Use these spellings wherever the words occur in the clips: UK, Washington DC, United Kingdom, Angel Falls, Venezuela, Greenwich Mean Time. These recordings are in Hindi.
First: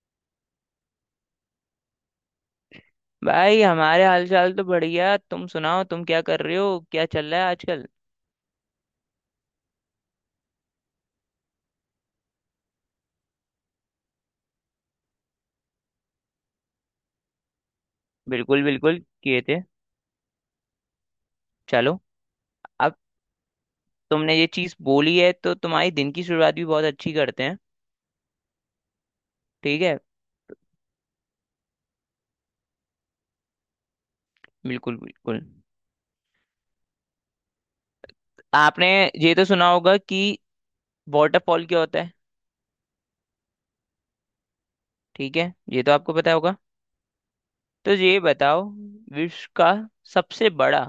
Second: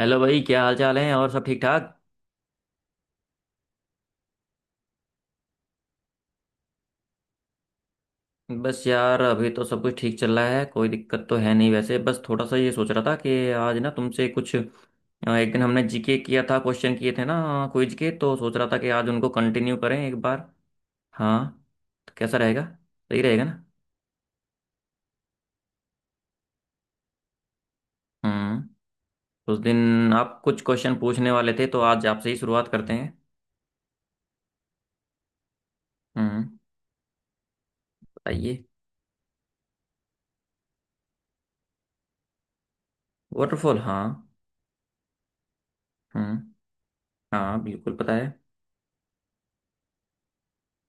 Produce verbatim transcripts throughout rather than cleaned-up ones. हेलो भाई। क्या हाल चाल है? और सब ठीक ठाक? भाई हमारे हालचाल तो बढ़िया। तुम सुनाओ, तुम क्या कर रहे हो, क्या चल रहा है आजकल। बस यार, अभी तो सब कुछ ठीक चल रहा है। कोई दिक्कत तो है नहीं वैसे। बस थोड़ा सा ये सोच रहा था कि आज ना तुमसे कुछ अ, एक दिन हमने जीके किया था, क्वेश्चन किए थे ना क्विज के। तो सोच बिल्कुल रहा था कि बिल्कुल आज उनको किए थे। कंटिन्यू करें एक बार। हाँ। चलो। तो कैसा रहेगा? अब सही रहेगा ना? तुमने ये चीज बोली है तो तुम्हारी दिन की शुरुआत भी बहुत अच्छी करते हैं। हम्म। उस ठीक है, दिन आप कुछ क्वेश्चन पूछने वाले थे, तो आज आपसे ही शुरुआत करते हैं। बिल्कुल बिल्कुल। हम्म। बताइए। आपने ये तो सुना होगा कि वाटरफॉल क्या होता है। वाटरफॉल, हाँ। ठीक है, ये तो आपको पता होगा। हम्म। हाँ, तो बिल्कुल पता ये है। बताओ, विश्व का सबसे बड़ा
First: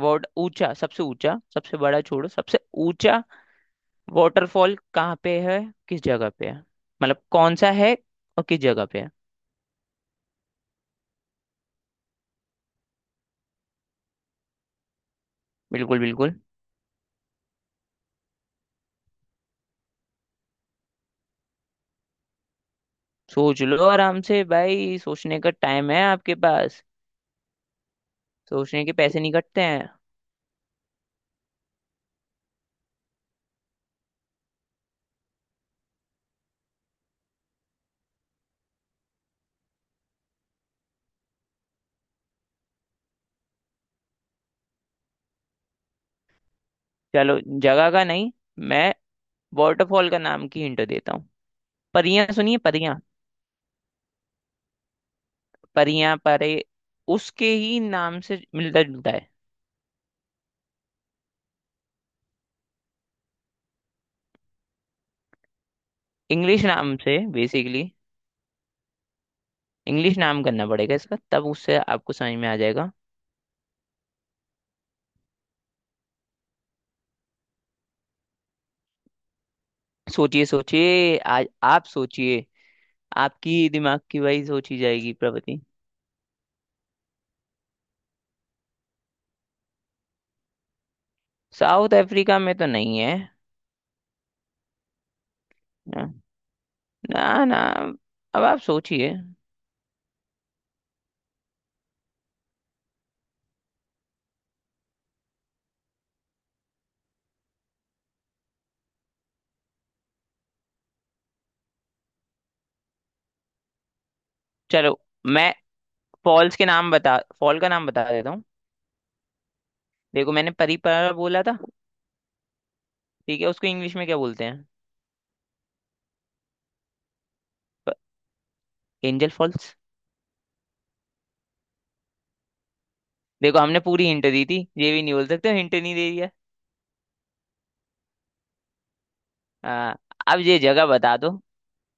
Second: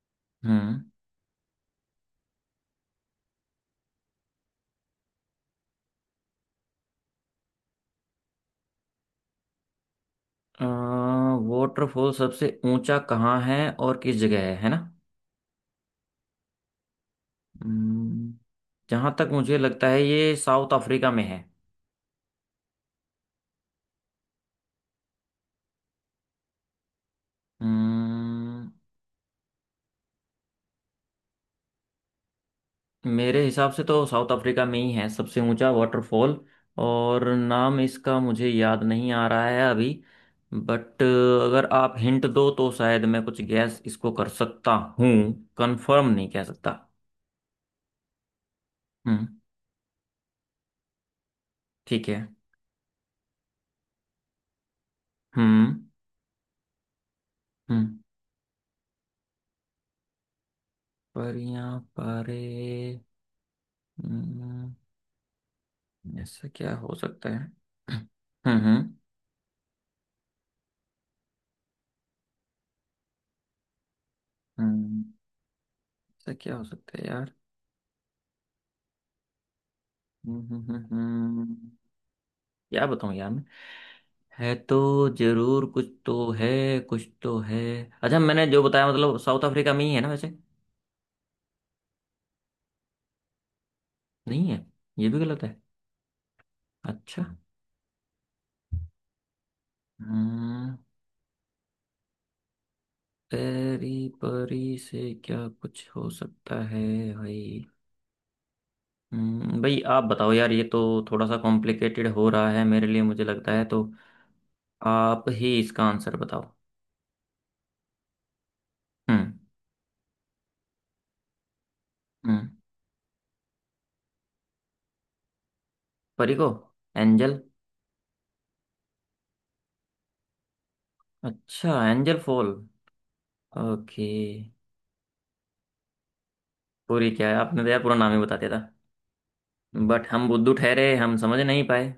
वाट ऊंचा, हम्म। सबसे ऊंचा, सबसे बड़ा छोड़ो, सबसे ऊंचा वाटरफॉल कहाँ पे है, किस जगह पे है, मतलब कौन सा है और किस जगह पे है? वाटरफॉल सबसे ऊंचा कहाँ है और किस जगह है है ना? बिल्कुल बिल्कुल। जहां तक मुझे लगता है ये साउथ अफ्रीका में है। सोच लो आराम से भाई, सोचने का टाइम है आपके पास। हम्म, सोचने के पैसे नहीं कटते हैं। मेरे हिसाब से तो साउथ अफ्रीका में ही है सबसे ऊंचा वाटरफॉल। और नाम इसका मुझे याद नहीं आ रहा है अभी। बट अगर आप हिंट दो तो शायद मैं कुछ गैस इसको कर सकता हूँ। कंफर्म नहीं कह सकता। चलो जगह का नहीं, मैं हम्म। वाटरफॉल का नाम की हिंट देता हूँ। ठीक है। परियां, सुनिए परियां। हम्म। परियां परे। उसके ही हम्म। नाम से मिलता जुलता है। पर यहाँ पर हम्म, ऐसा इंग्लिश क्या हो नाम से सकता है? बेसिकली। हम्म। हम्म। इंग्लिश नाम करना पड़ेगा इसका, तब उससे आपको समझ में आ जाएगा। हम्म, ऐसा क्या हो सकता है यार? हम्म। सोचिए हम्म। हम्म। सोचिए आज। हम्म, आप सोचिए। क्या बताऊं यार मैं? आपकी दिमाग की वही है सोची तो, जाएगी प्रवृत्ति। जरूर कुछ तो है। कुछ तो है। अच्छा, मैंने जो बताया मतलब साउथ अफ्रीका में ही है ना वैसे? साउथ अफ्रीका में तो नहीं है। नहीं है? ये भी गलत है? ना, अच्छा। ना, ना। अब आप सोचिए। हम्म। परी परी से क्या कुछ हो सकता है भाई? हम्म, भाई आप बताओ यार। ये तो थोड़ा सा कॉम्प्लिकेटेड हो रहा है मेरे लिए, मुझे लगता है। तो चलो, आप मैं ही इसका आंसर बताओ। फॉल्स के नाम बता फॉल का नाम बता देता हूँ। हम्म। देखो, मैंने परीपरा बोला था। हम्म। ठीक है, उसको इंग्लिश में क्या बोलते हैं? परी को? एंजल। Angel falls. अच्छा, एंजल फॉल। देखो हमने पूरी ओके। हिंट दी थी, ये भी नहीं बोल सकते, हिंट नहीं दे दिया। पूरी क्या है, आपने तो यार पूरा नाम ही बता दिया था। हाँ। बट हम अब बुद्धू ये जगह ठहरे, हम बता दो। समझ नहीं पाए।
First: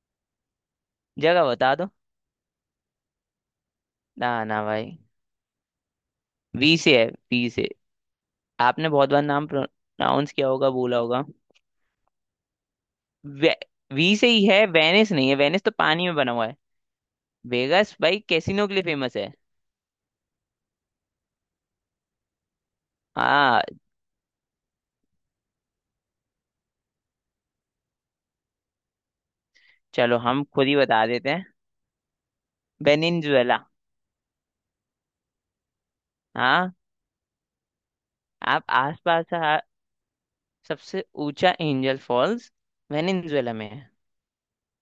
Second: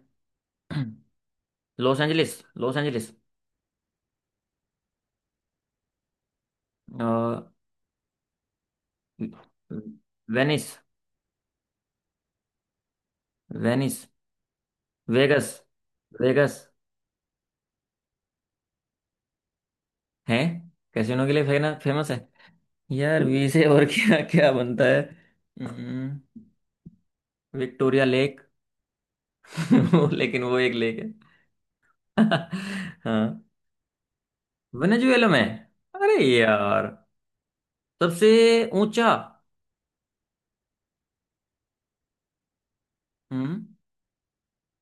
जगह बता दो। Los Angeles. Los Angeles. ना ना भाई। वी से है, वी से। आपने बहुत बार नाम प्रोनाउंस किया वेनिस। होगा, बोला होगा। वे, वेनिस। वी से ही है। वेनिस नहीं है, वेगस। वेनिस तो पानी में बना हुआ है। वेगस वेगास भाई कैसीनो के लिए फेमस है। है? कैसीनो के लिए फेना फेमस है? यार वी हाँ। से और क्या क्या बनता है? हम्म, विक्टोरिया लेक। वो, चलो लेकिन हम वो खुद एक ही लेक बता है। देते हैं। हाँ। वेनिनजुएला। वेनेजुएला में? अरे हाँ। यार! सबसे आप ऊंचा। आसपास का सबसे ऊंचा एंजल फॉल्स वेनिनजुएला हम्म। में है।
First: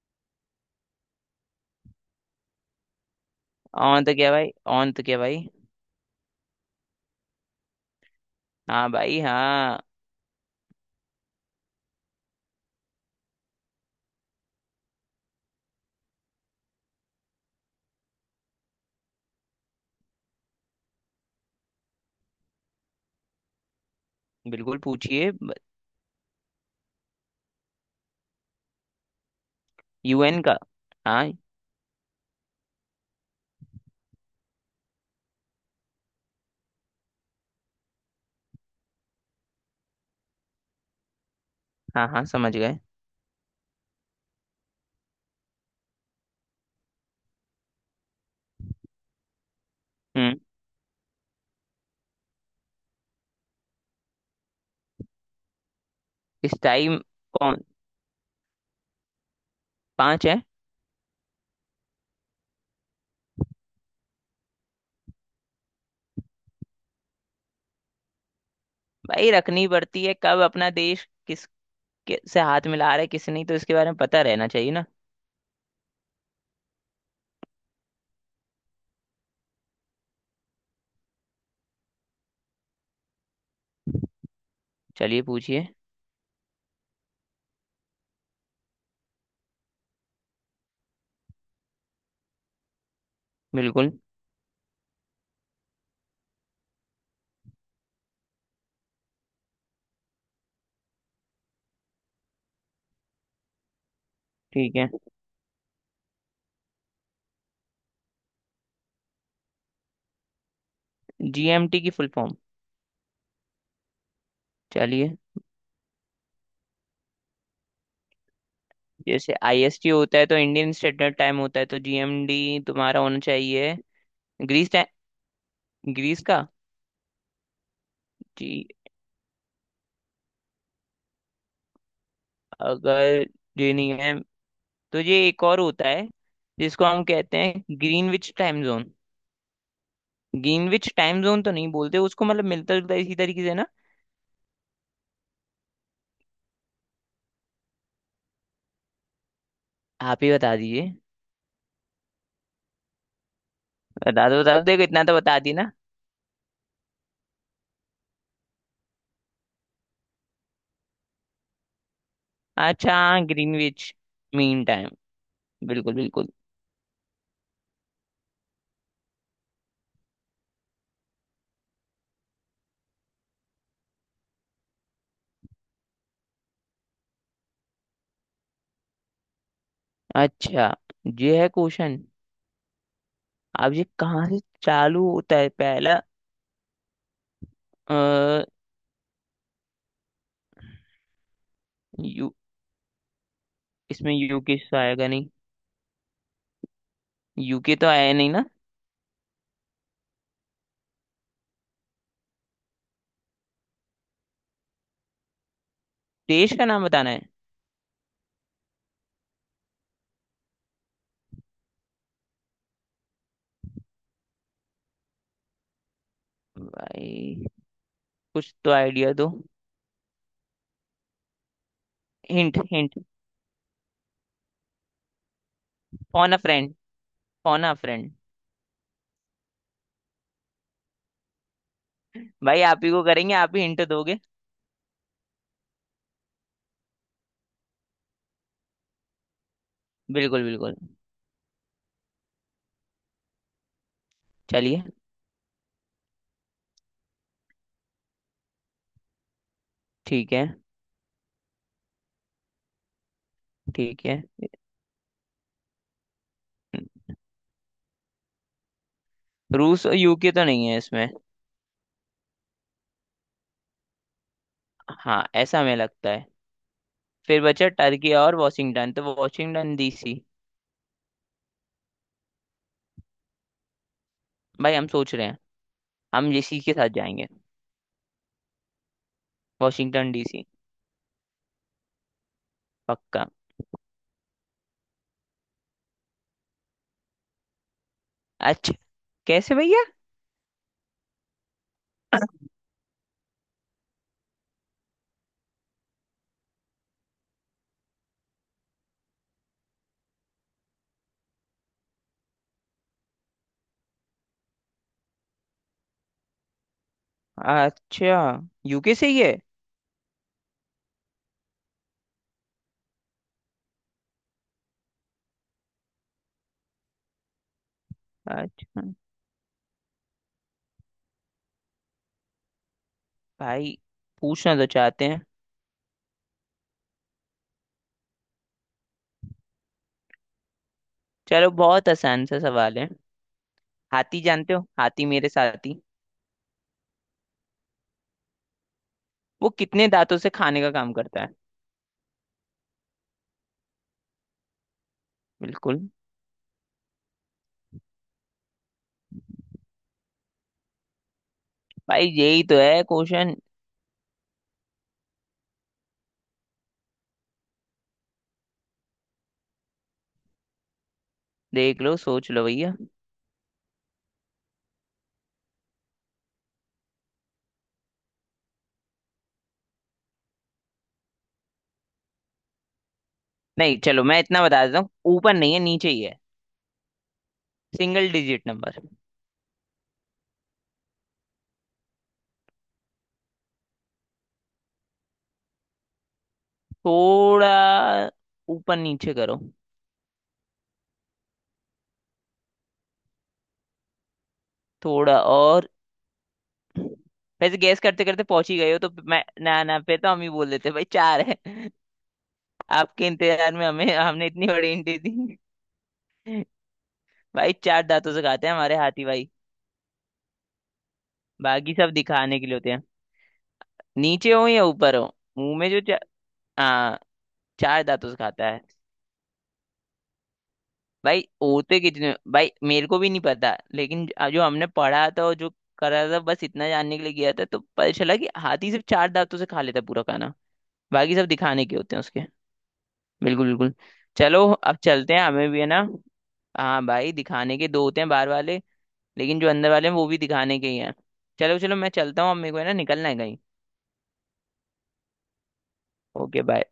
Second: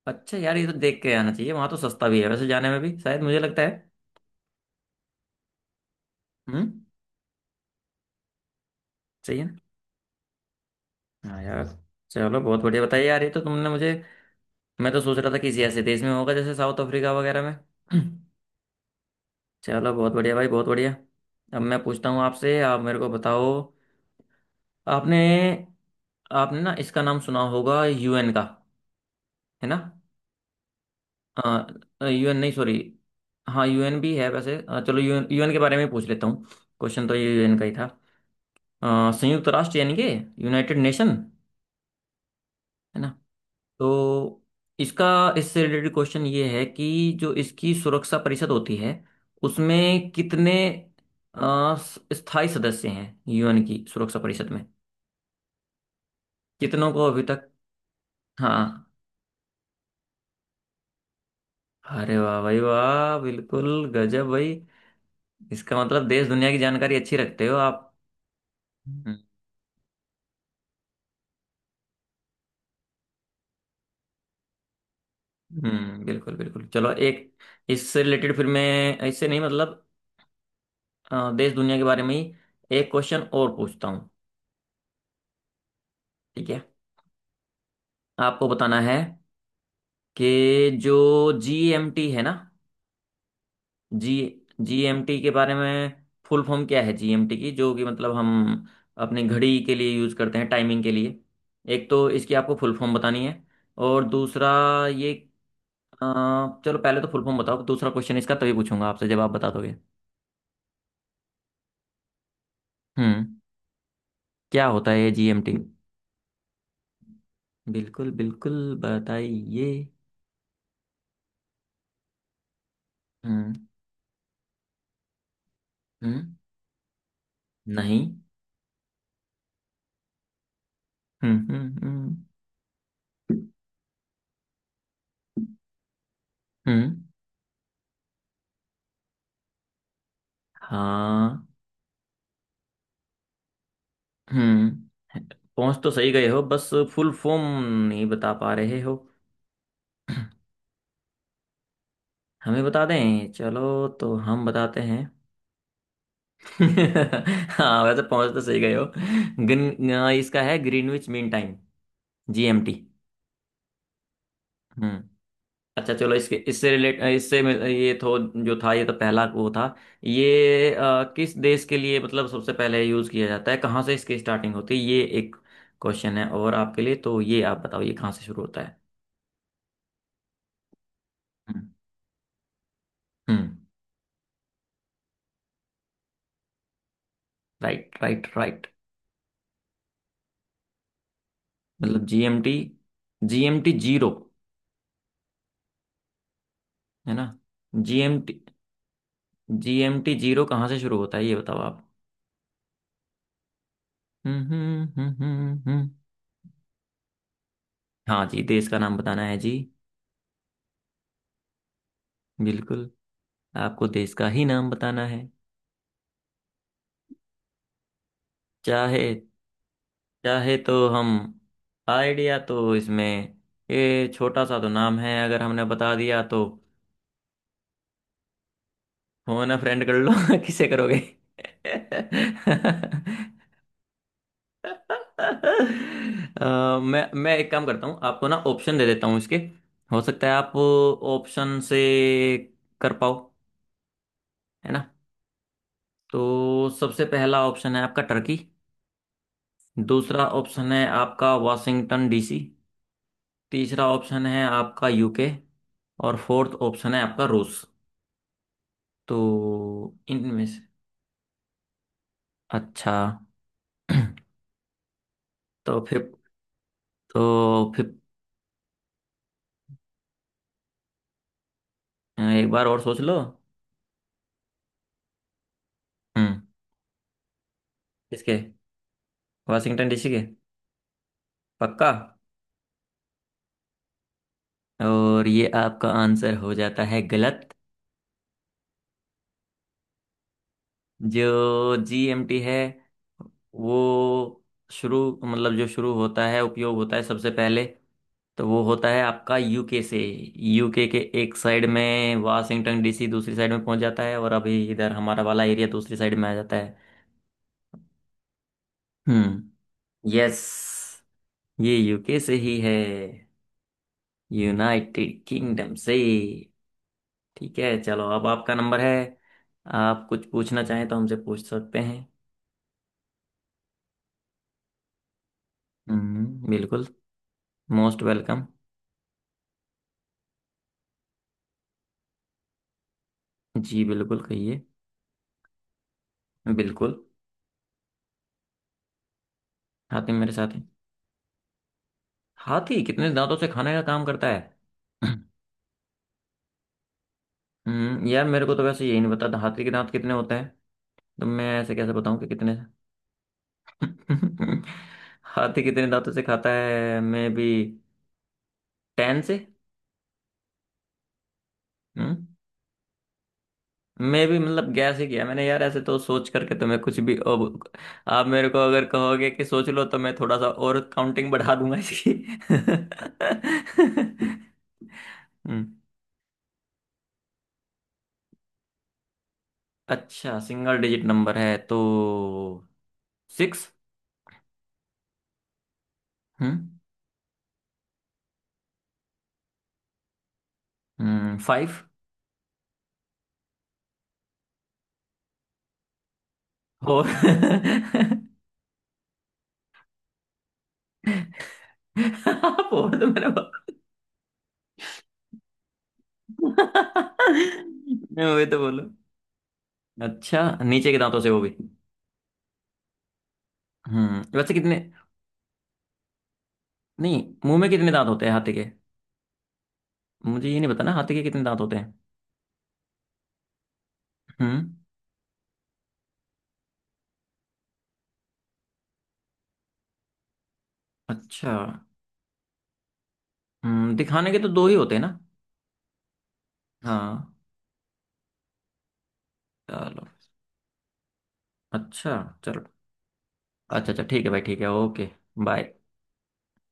अच्छा यार, ये तो देख के आना चाहिए। वहां तो सस्ता भी है वैसे जाने में भी शायद, मुझे लगता है। ऑन तो क्या भाई, ऑन तो क्या भाई। हम्म। हाँ भाई सही है ना? हाँ। हाँ यार। चलो बहुत बढ़िया। बताइए यार, ये तो तुमने मुझे। मैं तो सोच रहा था किसी ऐसे देश में होगा जैसे साउथ अफ्रीका वगैरह में। चलो बहुत बढ़िया भाई, बहुत बढ़िया। अब मैं पूछता हूँ आपसे, आप मेरे को बताओ। बिल्कुल आपने पूछिए। आपने ना इसका नाम सुना होगा यूएन का, है ना? यूएन का? हाँ यूएन नहीं, सॉरी। हाँ यूएन भी है वैसे। अ, चलो यूएन यूएन के बारे में पूछ लेता हूँ। क्वेश्चन तो ये यूएन का ही था। अ, संयुक्त राष्ट्र यानी कि यूनाइटेड नेशन, हाँ हाँ, समझ गए। है ना? तो इसका, इससे रिलेटेड क्वेश्चन ये है कि जो इसकी सुरक्षा परिषद होती है उसमें हम्म कितने अ, स- स्थायी सदस्य हैं यूएन की सुरक्षा परिषद में? इस कितनों टाइम। को अभी तक? कौन? हाँ। पांच है। अरे वाह भाई वाह, बिल्कुल। गजब भाई। इसका मतलब देश दुनिया की जानकारी अच्छी रखते हो आप। हम्म। भाई रखनी पड़ती है, कब अपना देश किस के से हाथ मिला रहा है किसी, नहीं तो इसके बारे में पता रहना चाहिए ना। हम्म, बिल्कुल बिल्कुल। चलो एक इससे रिलेटेड, फिर मैं इससे नहीं मतलब अ, देश दुनिया के बारे में ही एक क्वेश्चन और पूछता हूँ। चलिए पूछिए। ठीक है। आपको बताना है कि जो जीएमटी है ना? बिल्कुल। जी जीएमटी के बारे में फुल फॉर्म क्या है जीएमटी की, जो कि मतलब हम अपनी घड़ी के लिए यूज करते हैं, टाइमिंग के लिए। एक तो इसकी आपको फुल फॉर्म बतानी है। और दूसरा ठीक है। ये अ, चलो पहले तो फुल फॉर्म बताओ, दूसरा क्वेश्चन इसका तभी पूछूंगा आपसे जब आप बता दोगे। जीएमटी की फुल फॉर्म। हम्म। क्या होता है ये चलिए। जीएमटी? बिल्कुल बिल्कुल। जैसे बताइए। आईएसटी होता है तो इंडियन स्टैंडर्ड टाइम होता है, तो जीएमडी तुम्हारा होना हम्म। चाहिए ग्रीस टाइम, ग्रीस हम्म। का। नहीं। जी। हम्म। हम्म। हम्म। अगर ये नहीं है तो ये एक और होता है जिसको हम्म, हम कहते हैं Greenwich time zone. Greenwich time हाँ। जोन तो नहीं बोलते उसको, मतलब मिलता जुलता इसी तरीके से ना। हम्म। पहुंच तो सही गए हो, बस फुल फॉर्म नहीं बता पा रहे हो। आप ही बता दीजिए। हमें बता दें? चलो तो बता दो हम बता दो, बताते देखो हैं। इतना तो बता दिए ना। हाँ, वैसे पहुंच तो सही गए हो। गिन, इसका है ग्रीनविच मीन टाइम, जीएमटी। अच्छा, ग्रीनविच मीन टाइम, हम्म। अच्छा बिल्कुल चलो बिल्कुल। इसके, इससे रिलेट, इससे मैं- ये तो जो था ये तो पहला वो था। ये अ, किस देश के लिए मतलब सबसे पहले यूज किया जाता है, कहाँ से इसकी स्टार्टिंग होती है, ये एक क्वेश्चन है। और आपके लिए तो ये आप बताओ, ये कहाँ से शुरू होता है? अच्छा। ये है हम्म। क्वेश्चन। हम्म। अब ये कहाँ से चालू होता है पहला? राइट राइट अ, राइट। मतलब यू जीएमटी, जीएमटी जीरो, इसमें यूके से आएगा नहीं? है ना? यूके तो आया नहीं जीएमटी ना। जीएमटी जीरो कहाँ से शुरू होता है, ये बताओ आप। हम्म। हम्म। हम्म। हम्म। हम्म। देश का नाम बताना है। हाँ जी, देश का नाम बताना है जी। बिल्कुल। आपको देश का ही नाम बताना है। भाई कुछ तो चाहे आइडिया दो, चाहे तो हम। आइडिया तो हिंट हिंट। इसमें। ये छोटा सा तो नाम है, अगर हमने बता दिया फोन अ तो। फ्रेंड, फोन अ फ्रेंड। हो ना, फ्रेंड कर लो। किसे करोगे? भाई आप ही को अ, करेंगे, आप ही हिंट दोगे। मैं मैं एक काम करता हूँ, आपको ना ऑप्शन दे देता हूँ इसके। हो सकता है बिल्कुल आप बिल्कुल, ऑप्शन से कर पाओ। है चलिए। ना? तो सबसे पहला ऑप्शन है आपका टर्की। दूसरा ठीक है, ऑप्शन है आपका वाशिंगटन डीसी। तीसरा ठीक है। ऑप्शन है आपका यूके। और फोर्थ ऑप्शन है आपका रूस। रूस तो और इनमें यूके तो से? नहीं है इसमें, अच्छा। हाँ ऐसा हमें तो लगता फिफ्थ है। फिर बचा तो फिफ्थ, टर्की और वॉशिंगटन, तो वॉशिंगटन डीसी। एक बार और सोच लो। भाई हम सोच रहे हैं, हम हम्म। इसी के साथ जाएंगे। इसके, वाशिंगटन डीसी वॉशिंगटन के? डीसी। पक्का? पक्का। और ये आपका आंसर हो जाता है गलत। अच्छा, कैसे भैया? जो जीएमटी है वो शुरू मतलब जो शुरू होता है, उपयोग होता है सबसे पहले, तो वो होता है आपका यूके से। यूके के एक साइड में वाशिंगटन डीसी, दूसरी साइड में पहुंच जाता है, और अभी इधर हमारा वाला एरिया दूसरी साइड में आ जाता है। अच्छा, यूके से ही है? हम्म। यस। ये यूके से ही है, यूनाइटेड किंगडम से। ठीक है, चलो अब आपका नंबर अच्छा, है। आप कुछ पूछना चाहें तो हमसे पूछ सकते हैं। भाई पूछना तो चाहते हैं। हम्म, बिल्कुल। Most welcome. चलो बहुत आसान सा सवाल है। जी बिल्कुल, हाथी जानते कहिए। हो, हाथी मेरे साथी। बिल्कुल। वो कितने हाथी दांतों से मेरे साथ है? खाने का काम करता है? हाथी कितने दांतों से खाने का काम करता है? बिल्कुल। हम्म यार, मेरे को तो वैसे यही नहीं पता था, हाथी के दांत कितने होते हैं। तो मैं ऐसे कैसे भाई बताऊं कि यही कितने? तो है क्वेश्चन। हाथी कितने दांतों से खाता है, मे बी टेन से? देख लो, हम्म। सोच लो भैया। मे बी मतलब गैस ही किया मैंने यार। ऐसे तो सोच करके तो मैं कुछ भी अब। आप मेरे को अगर कहोगे कि सोच लो, तो मैं थोड़ा सा और काउंटिंग बढ़ा दूंगा इसकी। नहीं, चलो मैं इतना बता देता हूँ। ऊपर नहीं है, हम्म। नीचे ही है। Single digit number. अच्छा, सिंगल डिजिट नंबर है तो सिक्स। हम्म। थोड़ा ऊपर नीचे करो। हम्म। फाइव। थोड़ा और। फोर। वैसे गैस करते करते पहुंच ही गए हो, तो मैं ना ना पे तो हम ही बोल देते, भाई चार है। फोर। तो आपके मैंने इंतजार में बोला। हमें हमने इतनी बड़ी हिंट दी। भाई चार दांतों से वे खाते हैं तो हमारे बोलो। हाथी भाई। अच्छा, नीचे के दांतों से? वो भी? बाकी सब दिखाने के लिए होते हैं। हम्म नीचे हो वैसे या कितने? ऊपर हो, मुंह में जो चा, हाँ, नहीं, मुंह में चार कितने दांत दांतों से होते हैं खाता हाथी है। के? मुझे ये नहीं पता ना हाथी भाई के कितने दांत होते होते हैं। कितने, भाई मेरे को भी नहीं पता, लेकिन ज- जो हमने हम्म। पढ़ा था और जो करा था, बस इतना जानने के लिए गया था तो पता चला कि हाथी सिर्फ चार दांतों से खा लेता है पूरा खाना। बाकी सब अच्छा। दिखाने के होते हैं उसके। बिल्कुल बिल्कुल। हम्म, दिखाने के चलो तो दो ही अब होते हैं ना? चलते हैं, हमें भी है ना। हाँ भाई, हाँ। दिखाने के दो होते हैं बाहर वाले, लेकिन जो अंदर वाले हैं चलो। वो भी दिखाने के ही हैं। चलो चलो, मैं अच्छा चलता हूँ अब, मेरे को है चलो। ना, निकलना है कहीं। अच्छा अच्छा, ठीक है भाई, ठीक है। ओके। बाय। Okay bye.